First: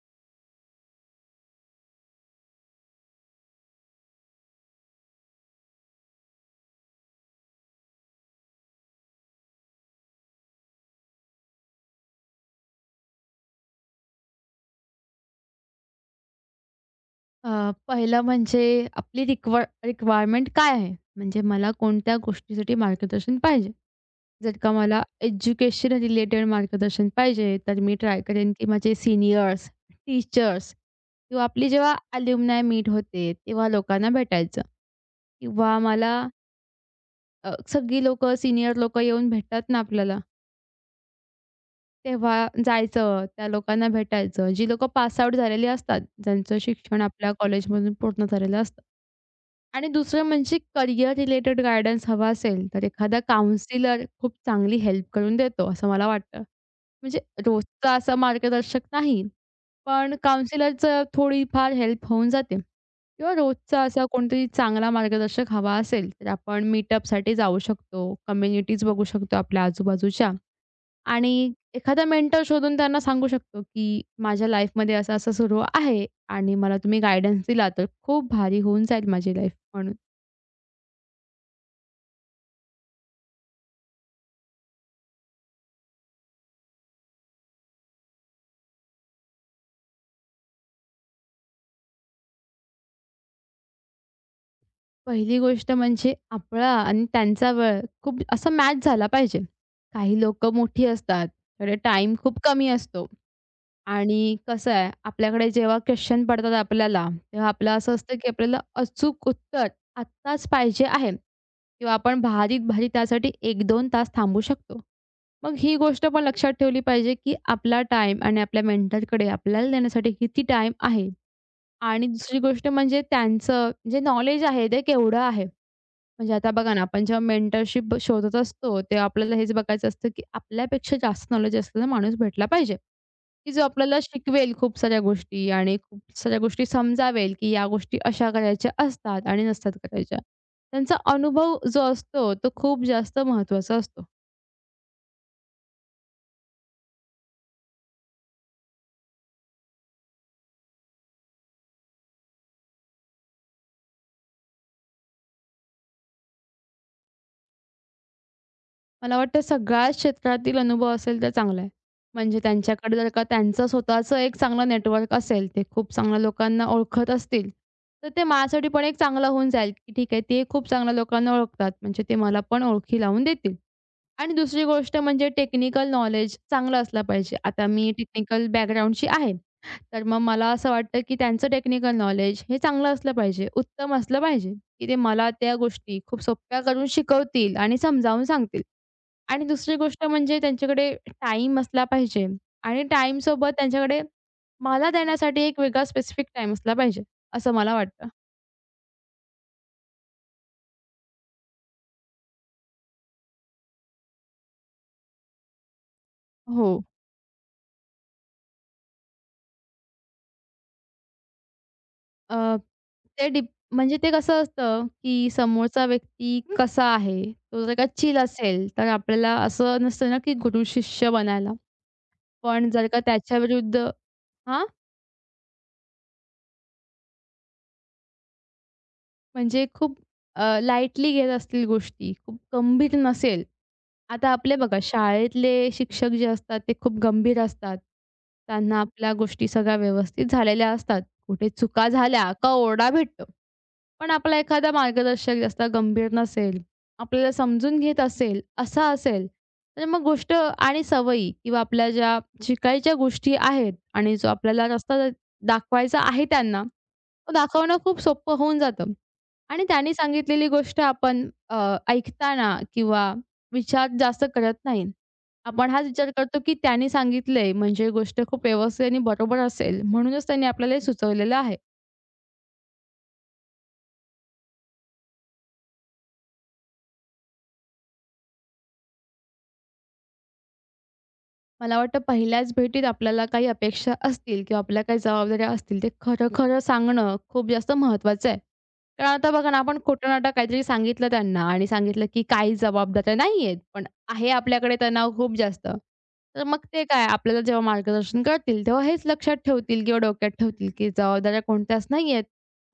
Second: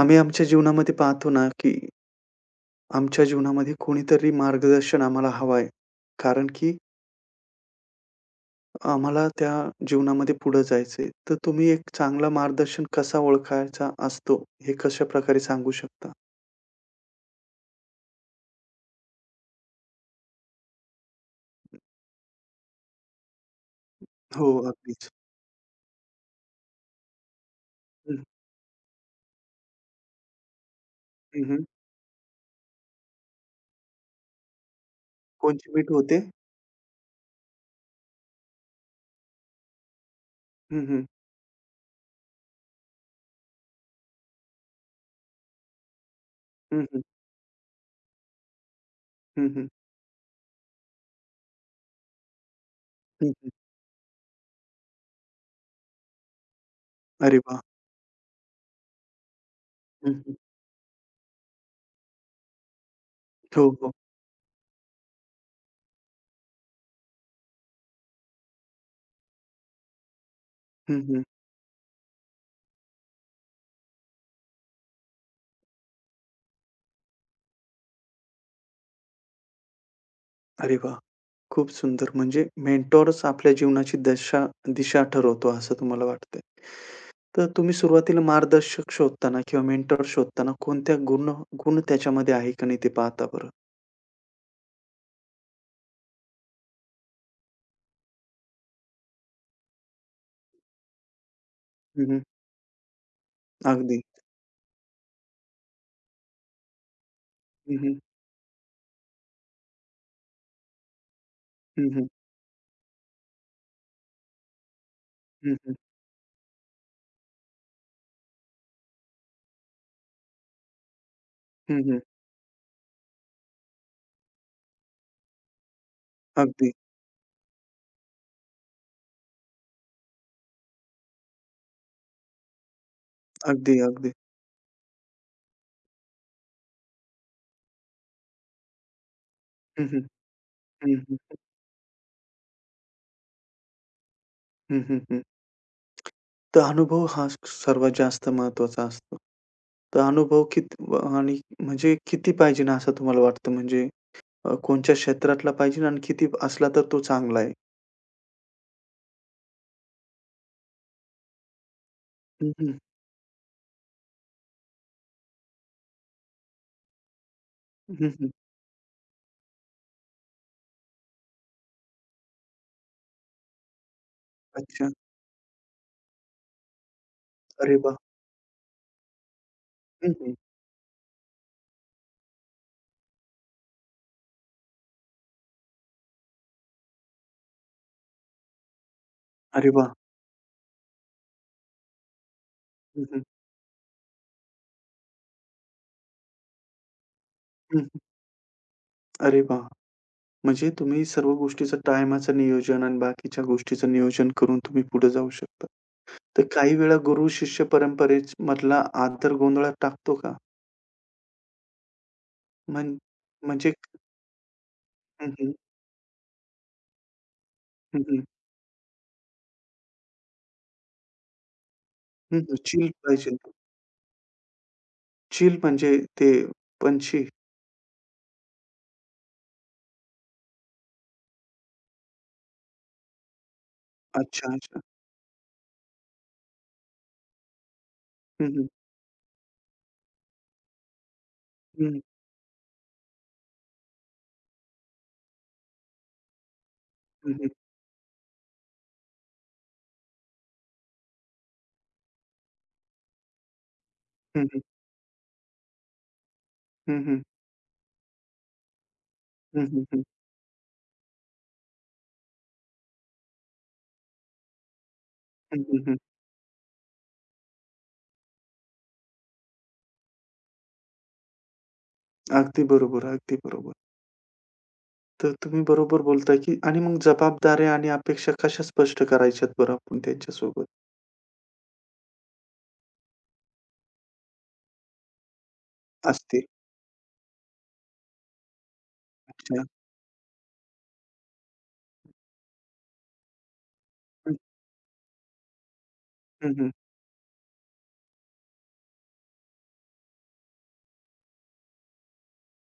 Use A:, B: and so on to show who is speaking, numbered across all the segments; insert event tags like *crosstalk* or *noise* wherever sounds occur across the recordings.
A: आम्ही आमच्या जीवनामध्ये पाहतो ना, की आमच्या जीवनामध्ये कोणीतरी मार्गदर्शन आम्हाला हवं आहे. कारण की आम्हाला त्या जीवनामध्ये पुढे जायचंय. तर तुम्ही एक चांगला मार्गदर्शन कसा ओळखायचा असतो, हे कशाप्रकारे सांगू शकता?
B: पहिलं म्हणजे आपली रिक्वायरमेंट काय आहे? म्हणजे मला कोणत्या गोष्टीसाठी मार्गदर्शन पाहिजे?
A: हो,
B: जर का मला
A: अगदीच.
B: एज्युकेशन रिलेटेड मार्गदर्शन पाहिजे, तर मी ट्राय
A: हं,
B: करेन की माझे सीनियर्स, टीचर्स
A: हं,
B: किंवा
A: हं.
B: आपली जेव्हा अल्युमनाय मीट होते, तेव्हा लोकांना भेटायचं
A: कोणची
B: किंवा
A: मीट
B: मला
A: होते?
B: सगळी लोकं, सीनियर लोकं येऊन भेटतात ना आपल्याला,
A: हं, हं.
B: तेव्हा जायचं, त्या लोकांना भेटायचं. जी लोकं पास झालेली असतात, ज्यांचं
A: हं,
B: शिक्षण
A: हं.
B: आपल्या कॉलेजमधून पूर्ण झालेलं असतं.
A: हं, हं.
B: आणि दुसरं म्हणजे करियर रिलेटेड गाईडन्स हवा असेल, तर एखादा
A: हं, हं.
B: काउन्सिलर खूप चांगली हेल्प करून देतो, असं मला वाटतं. म्हणजे
A: अरे वाह!
B: रोजचा असा मार्गदर्शक नाही,
A: हं,
B: पण
A: हं.
B: काउन्सिलरचं थोडीफार हेल्प होऊन जाते. किंवा
A: हो,
B: रोजचा
A: हो.
B: असा कोणतरी चांगला मार्गदर्शक हवा असेल, तर आपण मीटअपसाठी जाऊ शकतो, कम्युनिटीज बघू शकतो आपल्या आजूबाजूच्या
A: हं, हं.
B: आणि एखादा मेंटर शोधून त्यांना सांगू शकतो, की माझ्या लाईफमध्ये असं-असं सुरू आहे आणि मला तुम्ही गाईडन्स दिला, तर खूप भारी होऊन जाईल माझी लाईफ म्हणून.
A: अरे वाह! खूप सुंदर. म्हणजे मेंटॉरच आपल्या जीवनाची दिशा ठरवतो असं तुम्हाला वाटतंय. तर तुम्ही सुरुवातीला मार्गदर्शक शोधताना किंवा मेंटर शोधताना कोणत्या गुण गुण त्याच्यामध्ये आहे का नाही ते पाहता बरं?
B: पहिली गोष्ट म्हणजे आपला आणि त्यांचा वेळ खूप असा मॅच झाला पाहिजे. काही लोकं मोठी असतात, थोडे टाईम
A: हं,
B: खूप कमी असतो
A: अगदी.
B: आणि कसं आहे आपल्याकडे जेव्हा क्वेश्चन पडतात आपल्याला, तेव्हा आपलं
A: हं,
B: असं
A: हं.
B: असतं की आपल्याला अचूक उत्तर आत्ताच पाहिजे आहे किंवा
A: हं, हं.
B: आपण भारीत-भारी त्यासाठी 1-2 तास थांबू शकतो. मग
A: हं,
B: ही
A: हं.
B: गोष्ट पण लक्षात ठेवली पाहिजे की आपला टाईम आणि आपल्या मेंटरकडे आपल्याला देण्यासाठी किती टाईम आहे
A: हं, हं.
B: आणि दुसरी गोष्ट म्हणजे त्यांचं जे नॉलेज आहे ते केवढं आहे. म्हणजे आता
A: अगदी,
B: बघा ना, आपण जेव्हा मेंटरशिप शोधत असतो, तेव्हा आपल्याला हेच बघायचं असतं, की आपल्यापेक्षा जास्त नॉलेज असलेला माणूस भेटला पाहिजे, की जो
A: अगदी,
B: आपल्याला
A: अगदी.
B: शिकवेल खूप साऱ्या गोष्टी आणि खूप साऱ्या गोष्टी समजावेल, की या गोष्टी अशा करायच्या असतात आणि नसतात
A: हं, हं.
B: करायच्या.
A: हं,
B: त्यांचा
A: हं.
B: अनुभव जो असतो, तो खूप जास्त महत्त्वाचा असतो.
A: हं, तर अनुभव हा सर्वात जास्त महत्त्वाचा असतो. तर अनुभव किती आणि म्हणजे किती पाहिजे ना असं तुम्हाला वाटतं? म्हणजे कोणत्या क्षेत्रातला पाहिजे आणि किती असला तर तो चांगला आहे?
B: मला वाटतं सगळ्याच क्षेत्रातील अनुभव असेल तर चांगला आहे. म्हणजे
A: हं, हं.
B: त्यांच्याकडे जर का त्यांचं स्वतःचं एक चांगलं नेटवर्क असेल, ते खूप चांगल्या लोकांना ओळखत असतील, तर ते
A: हं,
B: माझ्यासाठी पण एक चांगलं होऊन जाईल, की ठीक आहे ते खूप चांगल्या लोकांना ओळखतात, म्हणजे ते मला पण ओळखी लावून देतील. आणि दुसरी
A: अच्छा.
B: गोष्ट म्हणजे टेक्निकल नॉलेज चांगलं असलं पाहिजे. आता
A: अरे
B: मी
A: वाह!
B: टेक्निकल बॅकग्राऊंडची आहे, तर
A: हं,
B: मग
A: हं.
B: मला असं वाटतं, की त्यांचं टेक्निकल नॉलेज हे चांगलं असलं पाहिजे, उत्तम असलं पाहिजे, की ते मला त्या गोष्टी खूप सोप्या करून शिकवतील आणि समजावून सांगतील. आणि
A: अरे
B: दुसरी
A: वाह!
B: गोष्ट म्हणजे त्यांच्याकडे टाईम असला पाहिजे आणि
A: हं, हं.
B: टाईमसोबत त्यांच्याकडे मला देण्यासाठी एक वेगळा स्पेसिफिक टाईम असला पाहिजे, असं मला
A: हं,
B: वाटतं.
A: अरे वाह! म्हणजे तुम्ही सर्व गोष्टीचं टायमाचं नियोजन आणि बाकीच्या गोष्टीचं नियोजन करून तुम्ही पुढे जाऊ शकता. तर
B: हो.
A: काही वेळा गुरु शिष्य परंपरेमधला आदर गोंधळात टाकतो का?
B: अ,
A: म्हण
B: ते डिप
A: म्हणजे
B: म्हणजे ते कसं असतं, की
A: हं, हं.
B: समोरचा व्यक्ती कसा आहे, तो जर का
A: हं,
B: चिल
A: हं.
B: असेल, तर आपल्याला असं नसतं ना, की गुरु शिष्य बनायला.
A: हं, हं.
B: पण जर
A: चिल
B: का
A: पाहिजे.
B: त्याच्याविरुद्ध हां?
A: चिल म्हणजे ते पंछी.
B: म्हणजे खूप लाईटली घेत असतील गोष्टी, खूप गंभीर नसेल. आता
A: अच्छा,
B: आपले बघा
A: अच्छा.
B: शाळेतले शिक्षक जे असतात ते खूप गंभीर असतात. त्यांना आपल्या गोष्टी सगळ्या व्यवस्थित झालेल्या असतात. कुठे चुका
A: हं,
B: झाल्या का ओरडा भेटतो. पण आपला एखादा मार्गदर्शक जास्त गंभीर नसेल, आपल्याला
A: हं, हं.
B: समजून घेत असेल, असा असेल, तर मग गोष्ट आणि सवयी किंवा आपल्या ज्या शिकायच्या गोष्टी आहेत आणि जो
A: हं, हं.
B: आपल्याला रस्ता दाखवायचा आहे त्यांना,
A: हं, हं.
B: तो दाखवणं खूप सोपं होऊन जातं आणि
A: हं, हं,
B: त्यांनी
A: हं.
B: सांगितलेली गोष्ट आपण ऐकताना किंवा विचार जास्त करत नाही.
A: हं,
B: आपण
A: हं,
B: हाच
A: हं.
B: विचार करतो, की त्यांनी सांगितलंय म्हणजे गोष्ट खूप व्यवस्थित आणि बरोबर असेल म्हणूनच त्यांनी आपल्याला हे सुचवलेलं आहे.
A: अगदी बरोबर, अगदी बरोबर. तर तुम्ही बरोबर बोलताय, की आणि मग जबाबदाऱ्या आणि अपेक्षा कशा स्पष्ट करायच्यात बरं आपण त्यांच्यासोबत
B: मला वाटतं पहिल्याच भेटीत आपल्याला काही अपेक्षा असतील किंवा आपल्या काही जबाबदाऱ्या असतील, ते
A: असतील?
B: खरं-खरं सांगणं खूप जास्त महत्त्वाचं आहे. कारण आता बघा ना,
A: अच्छा.
B: आपण खोटं-नाटं काहीतरी सांगितलं त्यांना आणि सांगितलं की काही जबाबदाऱ्या नाही आहेत, पण आहे
A: हं,
B: आपल्याकडे तणाव खूप जास्त. तर
A: हं,
B: मग
A: हं,
B: ते काय आपल्याला जेव्हा मार्गदर्शन करतील, तेव्हा हेच लक्षात ठेवतील किंवा डोक्यात ठेवतील की जबाबदाऱ्या कोणत्याच नाही आहेत.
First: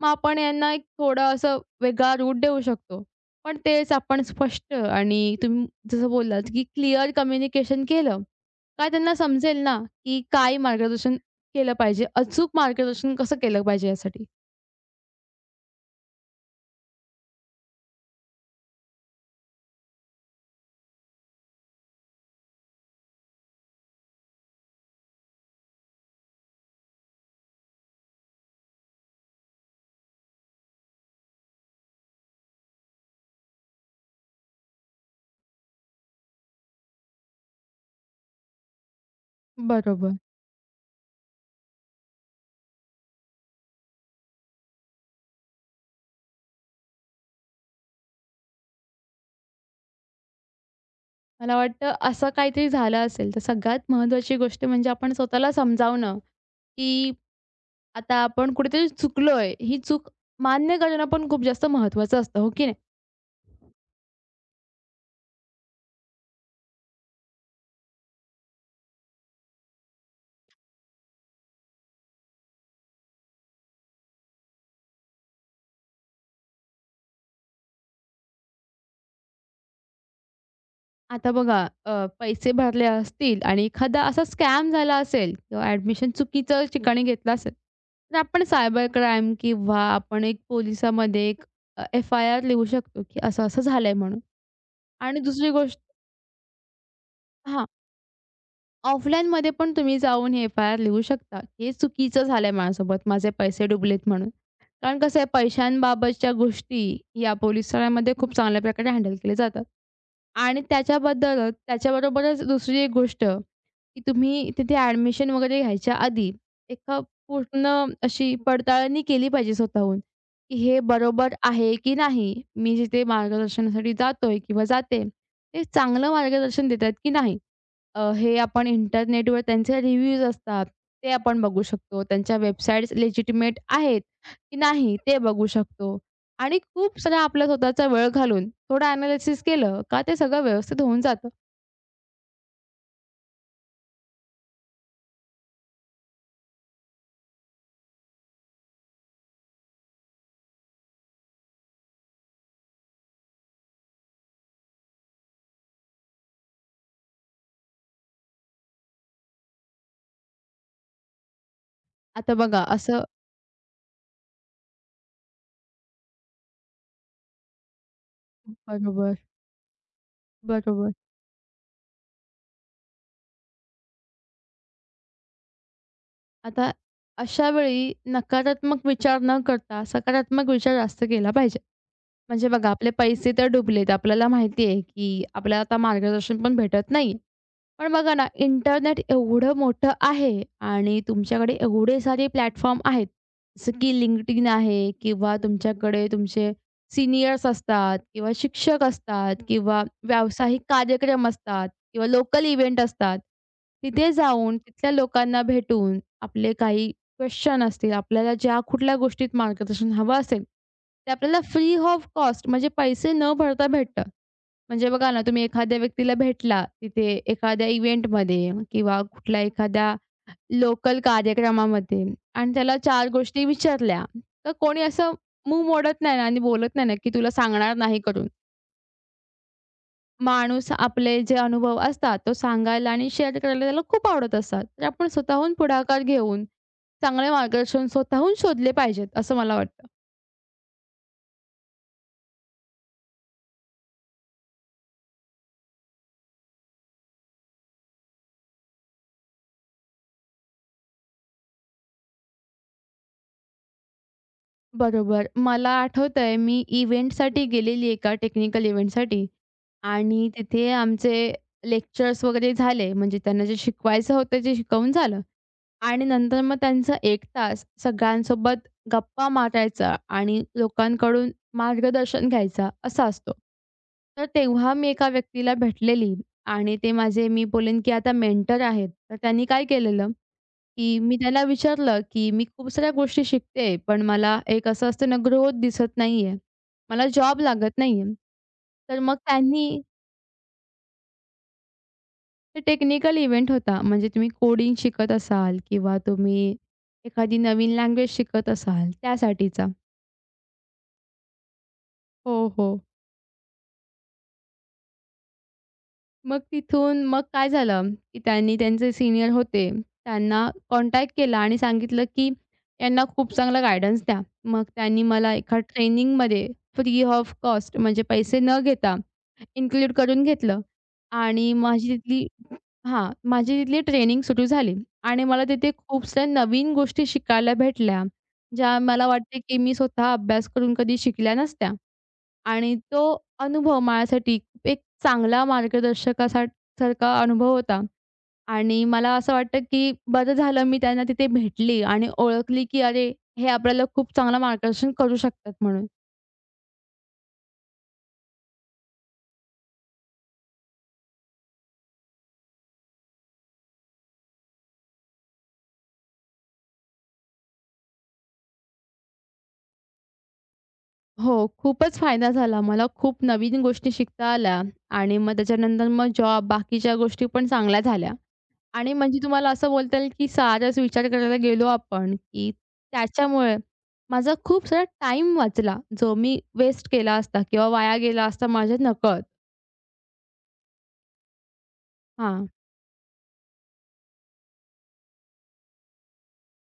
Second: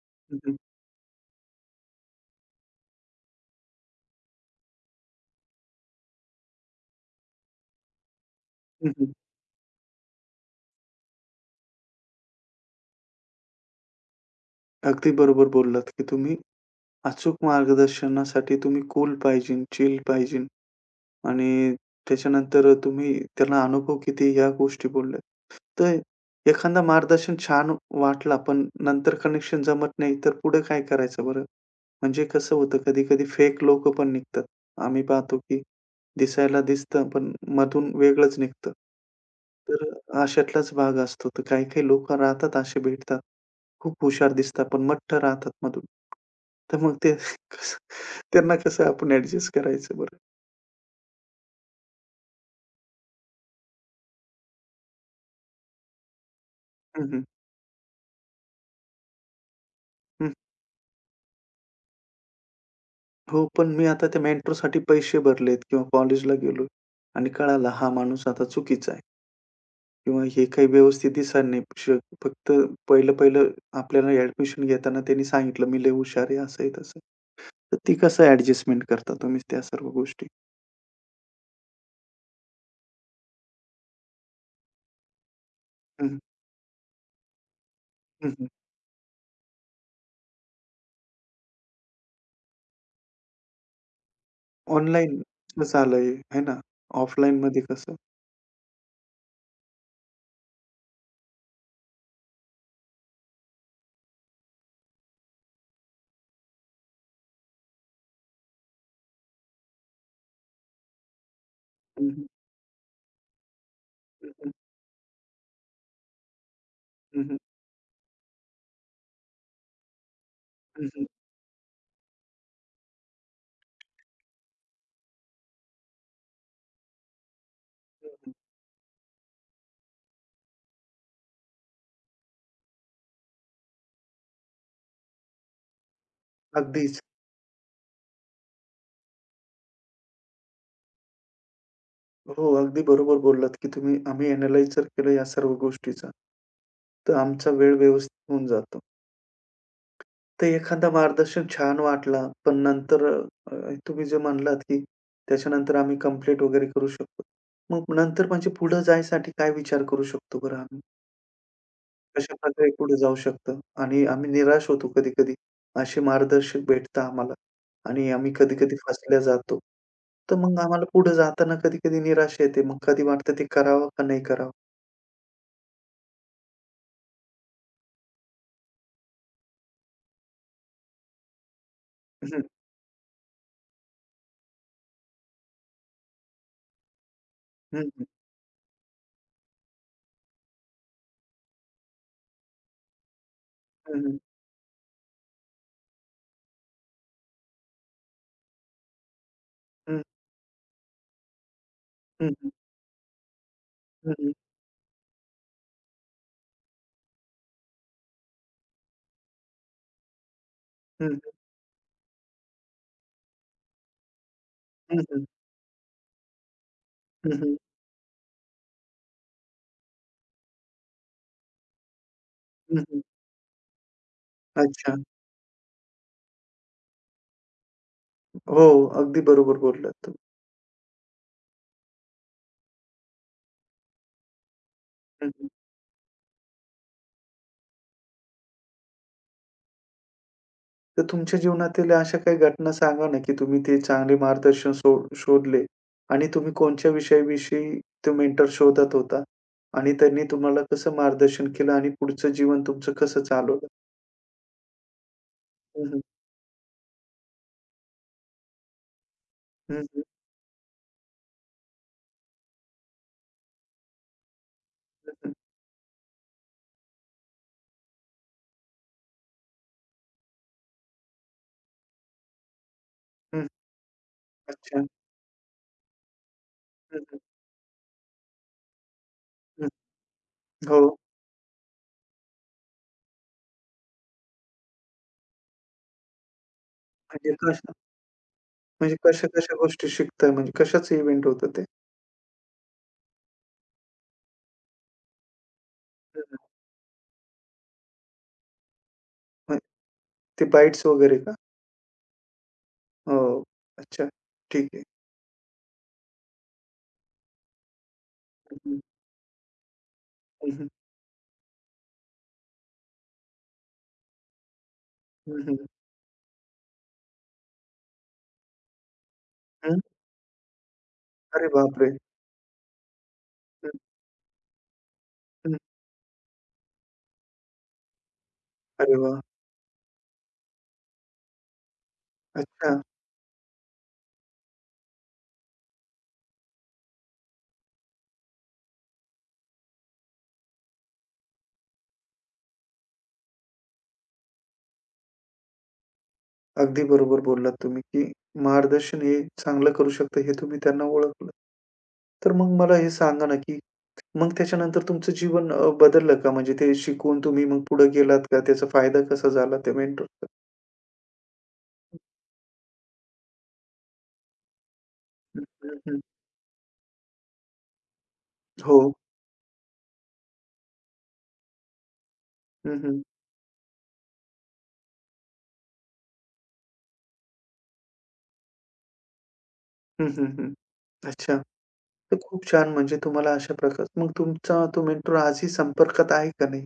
B: मग
A: हं,
B: आपण
A: हं,
B: यांना एक थोडं असं वेगळा रूट देऊ शकतो. पण तेच आपण स्पष्ट आणि तुम्ही जसं बोललात की क्लिअर कम्युनिकेशन केलं काय
A: हं, हं.
B: त्यांना समजेल ना, की काय मार्गदर्शन केलं पाहिजे? अचूक मार्गदर्शन कसं केलं पाहिजे यासाठी?
A: अगदी बरोबर बोललात, की तुम्ही अचूक मार्गदर्शनासाठी तुम्ही कूल पाहिजे, चिल पाहिजे आणि त्याच्यानंतर तुम्ही त्याला अनुभव किती या गोष्टी बोलल्या. तर एखादा मार्गदर्शन छान वाटला, पण नंतर कनेक्शन जमत नाही, तर पुढे काय करायचं बरं? म्हणजे कसं होतं कधी-कधी फेक लोकं पण निघतात. आम्ही पाहतो, की दिसायला दिसतं, पण मधून वेगळंच निघतं. तर
B: बरोबर.
A: अशातलाच भाग असतो. तर काही-काही लोकं राहतात असे भेटतात. खूप हुशार दिसतात पण मठ्ठ राहतात मधून. तर मग ते *laughs* कसं त्यांना कसं आपण ॲडजस्ट करायचं बरं?
B: मला वाटतं असं काहीतरी झालं असेल, तर सगळ्यात महत्त्वाची गोष्ट म्हणजे आपण स्वतःला समजावणं,
A: हं,
B: की
A: हं.
B: आता आपण कुठेतरी चुकलोय. ही चूक
A: हं.
B: मान्य करणं पण खूप जास्त महत्त्वाचं असतं, हो की नाही?
A: हो, पण मी आता त्या मेंटरसाठी पैसे भरलेत किंवा कॉलेजला गेलो आणि कळालं हा माणूस आता चुकीचा आहे किंवा हे काही व्यवस्थित दिसणार नाही. फक्त पहिलं-पहिलं आपल्याला ॲडमिशन घेताना त्यांनी सांगितलं, "मी लय हुशार आहे," असं आहे तसं. तर ती कसं ॲडजस्टमेंट करता तुम्ही त्या सर्व गोष्टी?
B: आता बघा पैसे भरले असतील आणि एखादा असा स्कॅम झाला असेल किंवा
A: हं,
B: ॲडमिशन
A: हं.
B: चुकीचं ठिकाणी घेतलं असेल, तर
A: हं,
B: आपण
A: हं.
B: सायबर क्राईम किंवा आपण एक पोलिसामध्ये एक एफ-आय-आर लिहू शकतो, की असं-असं झालंय म्हणून.
A: ऑनलाईन
B: आणि दुसरी गोष्ट
A: झालंय, आहे ना? ऑफलाईनमध्ये
B: हां,
A: कसं?
B: ऑफलाईनमध्ये पण तुम्ही जाऊन हे एफ-आय-आर लिहू शकता, की हे चुकीचं झालंय माझ्यासोबत, माझे पैसे डुबलेत म्हणून. कारण कसं आहे पैशांबाबतच्या गोष्टी या पोलिस खूप चांगल्या प्रकारे हँडल केल्या जातात. आणि त्याच्याबद्दलच
A: हं, हं.
B: त्याच्याबरोबरच दुसरी एक गोष्ट, की
A: हं, हं.
B: तुम्ही तिथे ॲडमिशन वगैरे घ्यायच्या आधी एक
A: हं, हं.
B: पूर्ण अशी पडताळणी केली पाहिजे स्वतःहून, की हे
A: हं, हं.
B: बरोबर आहे की नाही? मी जिथे मार्गदर्शनासाठी जातोय किंवा जाते, ते चांगलं मार्गदर्शन देत आहेत की नाही?
A: हं.
B: हे आपण इंटरनेटवर त्यांचे रिव्ह्यूज असतात, ते आपण बघू शकतो. त्यांच्या वेबसाईट्स लेजिटिमेट आहेत की नाही ते बघू शकतो. आणि
A: अगदीच.
B: खूप सारा आपला स्वतःचा वेळ घालून थोडं एनालिसिस केलं का ते सगळं व्यवस्थित होऊन जातं.
A: हो, अगदी बरोबर बोललात, की आम्ही एनालाइज जर केलं या सर्व गोष्टीचा, तर आमचा वेळ व्यवस्थित होऊन जातो. तर एखादा मार्गदर्शन छान वाटला, पण नंतर अ, तुम्ही जे म्हणलात, की त्याच्यानंतर आम्ही कंप्लीट वगैरे करू शकतो. मग नंतर म्हणजे पुढे जायसाठी काय विचार करू शकतो बरं आम्ही?
B: आता बघा
A: कशाप्रकारे पुढे
B: असं
A: जाऊ शकतं आणि आम्ही निराश होतो कधी-कधी. असे मार्गदर्शक भेटतात आम्हाला आणि आम्ही कधी-कधी
B: बरोबर,
A: फसल्या जातो. तर मग आम्हाला
B: बरोबर.
A: पुढे जाताना कधी-कधी निराशा येते. मग कधी वाटतं ते करावं का नाही करावं?
B: आता अशा वेळी नकारात्मक विचार न करता सकारात्मक विचार जास्त केला पाहिजे.
A: हं,
B: म्हणजे बघा आपले पैसे तर डुबलेत. आपल्याला माहिती आहे की आपल्याला आता मार्गदर्शन पण भेटत नाही.
A: हं,
B: पण
A: हं,
B: बघा ना, इंटरनेट एवढं मोठं आहे आणि तुमच्याकडे एवढे सारे प्लॅटफॉर्म आहेत. जसं की
A: हं, हं,
B: LinkedIn आहे किंवा तुमच्याकडे तुमचे सीनियर्स असतात किंवा शिक्षक असतात किंवा
A: हं,
B: व्यावसायिक कार्यक्रम असतात किंवा
A: हं, हं,
B: लोकल
A: हं,
B: इव्हेंट असतात. तिथे
A: हं,
B: जाऊन तिथल्या लोकांना भेटून आपले काही क्वेशन असतील, आपल्याला ज्या कुठल्या गोष्टीत मार्गदर्शन हवं असेल, ते
A: हं,
B: आपल्याला फ्री ऑफ कॉस्ट म्हणजे पैसे न भरता भेटतं. म्हणजे बघा ना,
A: हं,
B: तुम्ही एखाद्या व्यक्तीला भेटला तिथे एखाद्या इव्हेंटमध्ये किंवा कुठल्या एखाद्या लोकल कार्यक्रमामध्ये आणि त्याला चार गोष्टी विचारल्या, तर कोणी
A: अच्छा.
B: असं मूग मोडत नाही ना आणि बोलत नाही ना, की तुला सांगणार नाही करून.
A: हो, अगदी बरोबर बोललात तुम्ही.
B: माणूस आपले जे अनुभव असतात तो सांगायला आणि शेअर करायला त्याला खूप आवडत असतात. तर आपण
A: हं,
B: स्वतःहून पुढाकार घेऊन चांगले मार्गदर्शन स्वतःहून शोधले पाहिजेत, असं मला वाटतं.
A: तर तुमच्या जीवनातील अशा काही घटना सांगा ना, की तुम्ही ते चांगले मार्गदर्शन शोधले आणि तुम्ही कोणत्या विषयाविषयी तो मेंटर शोधत होता आणि त्यांनी तुम्हाला कसं मार्गदर्शन केलं आणि पुढचं जीवन तुमचं कसं चालवलं?
B: बरोबर. मला
A: हं, हं.
B: आठवतंय मी इव्हेंटसाठी गेलेली एका टेक्निकल इव्हेंटसाठी
A: हं, हं.
B: आणि तिथे आमचे लेक्चर्स वगैरे झाले. म्हणजे त्यांना जे शिकवायचं होतं ते शिकवून
A: हं,
B: झालं
A: हं.
B: आणि नंतर मग त्यांचा 1 तास सगळ्यांसोबत गप्पा मारायचा आणि लोकांकडून मार्गदर्शन घ्यायचा असा असतो.
A: हं.
B: तर तेव्हा
A: अच्छा.
B: मी एका व्यक्तीला भेटलेली आणि ते
A: हं, हं.
B: माझे मी बोलेन की आता मेंटर आहेत. तर त्यांनी काय
A: हं.
B: केलेलं
A: हो.
B: की मी त्याला विचारलं, की "मी खूप साऱ्या गोष्टी शिकते, पण मला एक असं असतं ना, ग्रोथ दिसत नाही आहे. मला
A: म्हणजे
B: जॉब लागत नाही आहे." तर मग
A: कशा-कशा
B: त्यांनी
A: गोष्टी शिकताय? म्हणजे कशाचं इव्हेंट होतं ते?
B: ते टेक्निकल इव्हेंट होता. म्हणजे तुम्ही कोडिंग शिकत असाल किंवा
A: हं, हं.
B: तुम्ही एखादी नवीन लँग्वेज शिकत असाल
A: मग
B: त्यासाठीचा.
A: ते बाईट्स वगैरे का?
B: हो, हो.
A: हो. अच्छा. ठीक आहे.
B: मग तिथून मग काय झालं, की त्यांनी त्यांचे सीनियर होते, त्यांना
A: हं, हं.
B: कॉन्टॅक्ट केला आणि सांगितलं, की यांना खूप चांगला गाईडन्स द्या. मग त्यांनी मला
A: हं, हं.
B: एका ट्रेनिंगमध्ये फ्री ऑफ कॉस्ट म्हणजे पैसे न घेता
A: हं.
B: इन्क्लूड करून घेतलं
A: अरे
B: आणि
A: बापरे!
B: माझी
A: हं,
B: तिथली ट्रेनिंग सुरू झाली आणि मला
A: हं.
B: तिथे खूप साऱ्या नवीन गोष्टी शिकायला भेटल्या, ज्या
A: अरे
B: मला
A: वाह!
B: वाटते, की मी स्वतः अभ्यास करून कधी शिकल्या नसत्या.
A: अच्छा.
B: आणि तो अनुभव माझ्यासाठी खूप एक चांगला मार्गदर्शकासा सारखा अनुभव होता. आणि मला असं वाटतं, की बरं झालं मी त्यांना तिथे भेटली आणि ओळखली, की अरे, हे आपल्याला खूप चांगलं मार्गदर्शन करू शकतात म्हणून.
A: अगदी बरोबर बोललात तुम्ही, की मार्गदर्शन हे चांगलं करू शकतं हे तुम्ही त्यांना ओळखलं. तर मग मला हे सांगा ना, की मग त्याच्यानंतर तुमचं जीवन बदललं का? म्हणजे ते शिकून तुम्ही मग पुढे गेलात का? त्याचा फायदा कसा झाला त्या मेंटरचा?
B: हो, खूपच फायदा झाला. मला खूप नवीन गोष्टी शिकता आल्या आणि मग
A: हं, हं,
B: त्याच्यानंतर
A: हं.
B: मग जॉब, बाकीच्या गोष्टी पण चांगल्या झाल्या.
A: हो.
B: आणि म्हणजे तुम्हाला असं बोलता येईल, की साराच विचार करायला गेलो आपण, की
A: हं, हं.
B: त्याच्यामुळे माझा खूप सारा टाईम वाचला, जो मी वेस्ट केला असता किंवा वाया गेला असता माझ्या नकळत.
A: हं, हं, हं. अच्छा. तर खूप
B: हां.
A: छान म्हणजे तुम्हाला अशा प्रकार मग तुमचा तो मेंटर आजही संपर्कात आहे का नाही?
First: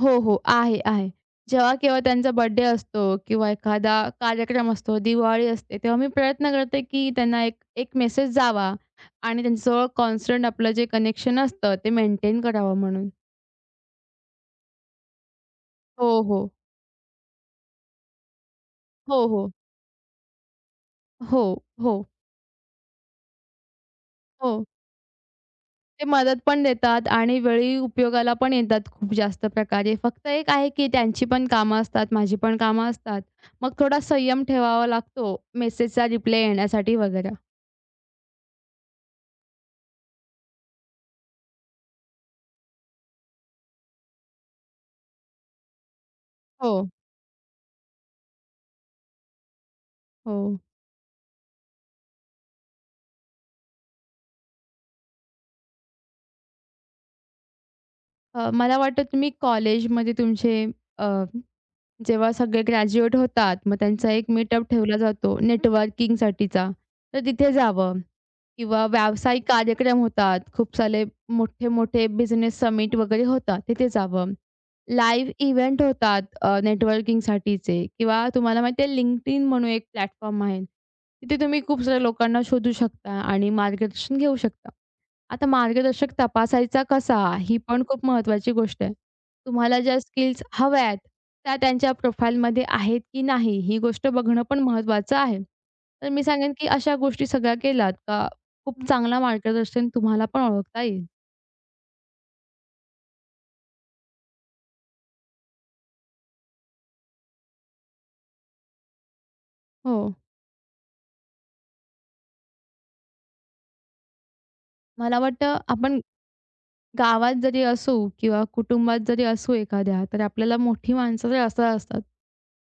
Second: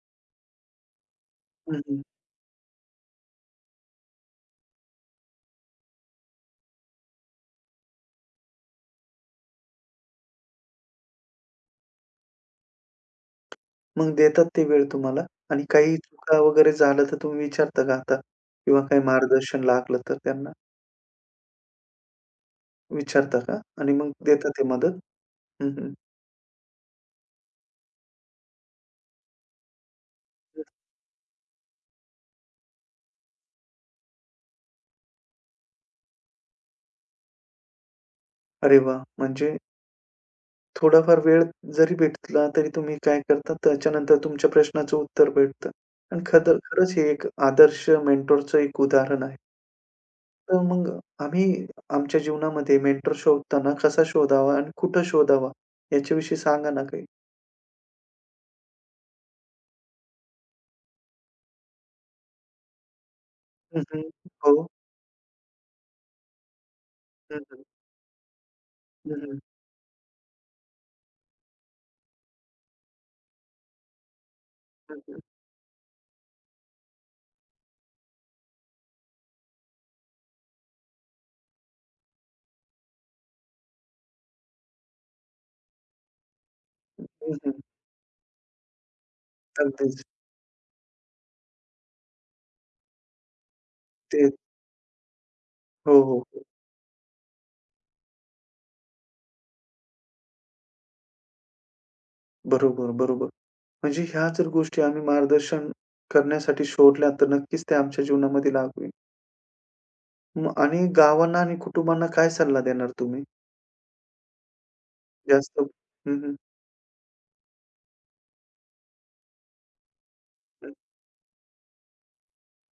B: हो, हो. आहे, आहे. जेव्हा
A: हं,
B: केव्हा
A: हं.
B: त्यांचा बर्थडे असतो किंवा एखादा कार्यक्रम असतो, दिवाळी असते, तेव्हा मी प्रयत्न करते, की त्यांना एक एक मेसेज जावा आणि त्यांच्याजवळ कॉन्स्टंट आपलं जे कनेक्शन असतं, ते मेंटेन करावं म्हणून.
A: मग देतात ते वेळ तुम्हाला आणि काही
B: हो,
A: चुका
B: हो.
A: वगैरे झालं तर तुम्ही विचारता का आता? किंवा काही
B: हो, हो.
A: मार्गदर्शन लागलं तर त्यांना?
B: हो, हो.
A: विचारता का? आणि मग हो. देता ते
B: हो.
A: मदत? हं, हं.
B: ते मदत पण देतात आणि वेळी उपयोगाला पण येतात खूप जास्त प्रकारे. फक्त एक
A: हं.
B: आहे की त्यांची पण कामं असतात, माझी पण कामं असतात. मग थोडा संयम ठेवावा लागतो मेसेजचा रिप्लाय येण्यासाठी वगैरे.
A: अरे वाह! म्हणजे थोडाफार वेळ जरी भेटला तरी तुम्ही काय करता त्याच्यानंतर तुमच्या प्रश्नाचं उत्तर भेटतं. आणि खदर हो.
B: हो.
A: खरंच हे एक आदर्श मेंटॉरचं एक उदाहरण आहे.
B: हो.
A: तर मग आम्ही आमच्या जीवनामध्ये मेंटॉर शोधताना कसा शोधावा आणि कुठं शोधावा याच्याविषयी सांगा ना काही?
B: मला वाटतं तुम्ही कॉलेजमध्ये तुमचे अ, जेव्हा सगळे ग्रॅज्युएट होतात, मग
A: हं, हं.
B: त्यांचा एक मीटअप
A: हो.
B: ठेवला जातो नेटवर्किंगसाठीचा, तर
A: हं,
B: तिथे
A: हं.
B: जावं. किंवा
A: हं, हं.
B: व्यावसायिक कार्यक्रम होतात. खूप सारे मोठे-मोठे बिझनेस समिट वगैरे होतात, तिथे जावं.
A: हं, हं.
B: लाईव्ह इव्हेंट होतात नेटवर्किंगसाठीचे किंवा तुम्हाला माहिती आहे LinkedIn म्हणून एक प्लॅटफॉर्म आहे. तिथे तुम्ही खूप साऱ्या लोकांना शोधू शकता आणि मार्गदर्शन घेऊ शकता. आता मार्गदर्शक तपासायचा कसा
A: हं,
B: ही
A: हं.
B: पण खूप महत्त्वाची गोष्ट आहे. तुम्हाला ज्या
A: अगदीच.
B: स्किल्स हव्या आहेत, त्या त्यांच्या प्रोफाईलमध्ये आहेत की नाही ही गोष्ट
A: ते.
B: बघणं पण महत्त्वाचं आहे.
A: हो,
B: तर
A: हो,
B: मी
A: हो.
B: सांगेन की अशा गोष्टी सगळ्या केल्यात का खूप चांगला मार्गदर्शन तुम्हाला पण ओळखता येईल.
A: बरोबर, बरोबर. म्हणजे ह्या जर गोष्टी आम्ही मार्गदर्शन करण्यासाठी शोधल्या, तर नक्कीच ते आमच्या जीवनामध्ये लागू होईल.
B: हो,
A: मग आणि गावांना आणि कुटुंबांना काय सल्ला देणार तुम्ही?
B: मला वाटतं
A: जास्त
B: आपण
A: हं, हं.
B: गावात जरी असू किंवा कुटुंबात जरी असू एखाद्या, तर आपल्याला मोठी माणसं जर असं असतात,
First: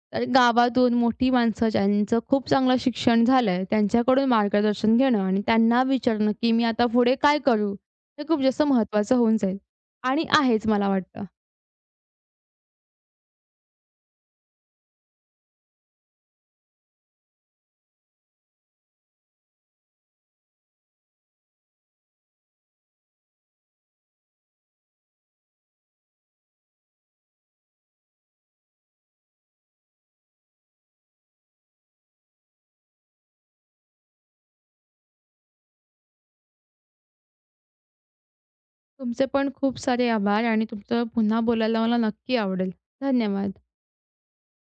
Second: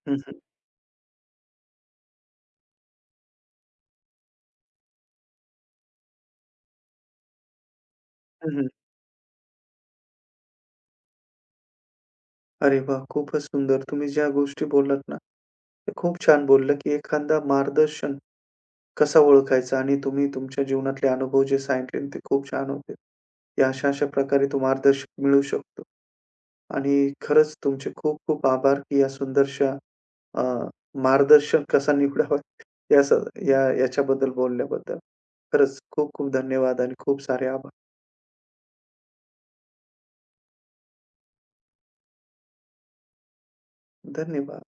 A: हं,
B: तर
A: हं.
B: गावातून मोठी माणसं ज्यांचं खूप चांगलं शिक्षण झालंय, त्यांच्याकडून मार्गदर्शन घेणं आणि त्यांना विचारणं, की मी आता पुढे काय करू? हे खूप
A: हं,
B: जास्त
A: हं.
B: महत्त्वाचं होऊन जाईल आणि आहेच मला वाटतं.
A: अरे वाह! खूपच सुंदर. तुम्ही ज्या गोष्टी बोललात ना, ते खूप छान बोलल्या, की एखादा मार्गदर्शन कसा ओळखायचा आणि तुम्ही तुमच्या जीवनातले अनुभव जे सांगितले ते खूप छान होते. या अशा-अशा प्रकारे तो मार्गदर्शक मिळू शकतो. आणि खरंच तुमचे खूप खूप आभार, की या सुंदरशा अ, मार्गदर्शक कसा निवडावा *laughs* या स या याच्याबद्दल बोलल्याबद्दल. खरंच खूप खूप धन्यवाद आणि खूप सारे आभार.
B: तुमचे पण खूप सारे आभार आणि तुमचं पुन्हा बोलायला मला नक्की आवडेल. धन्यवाद.
A: धन्यवाद.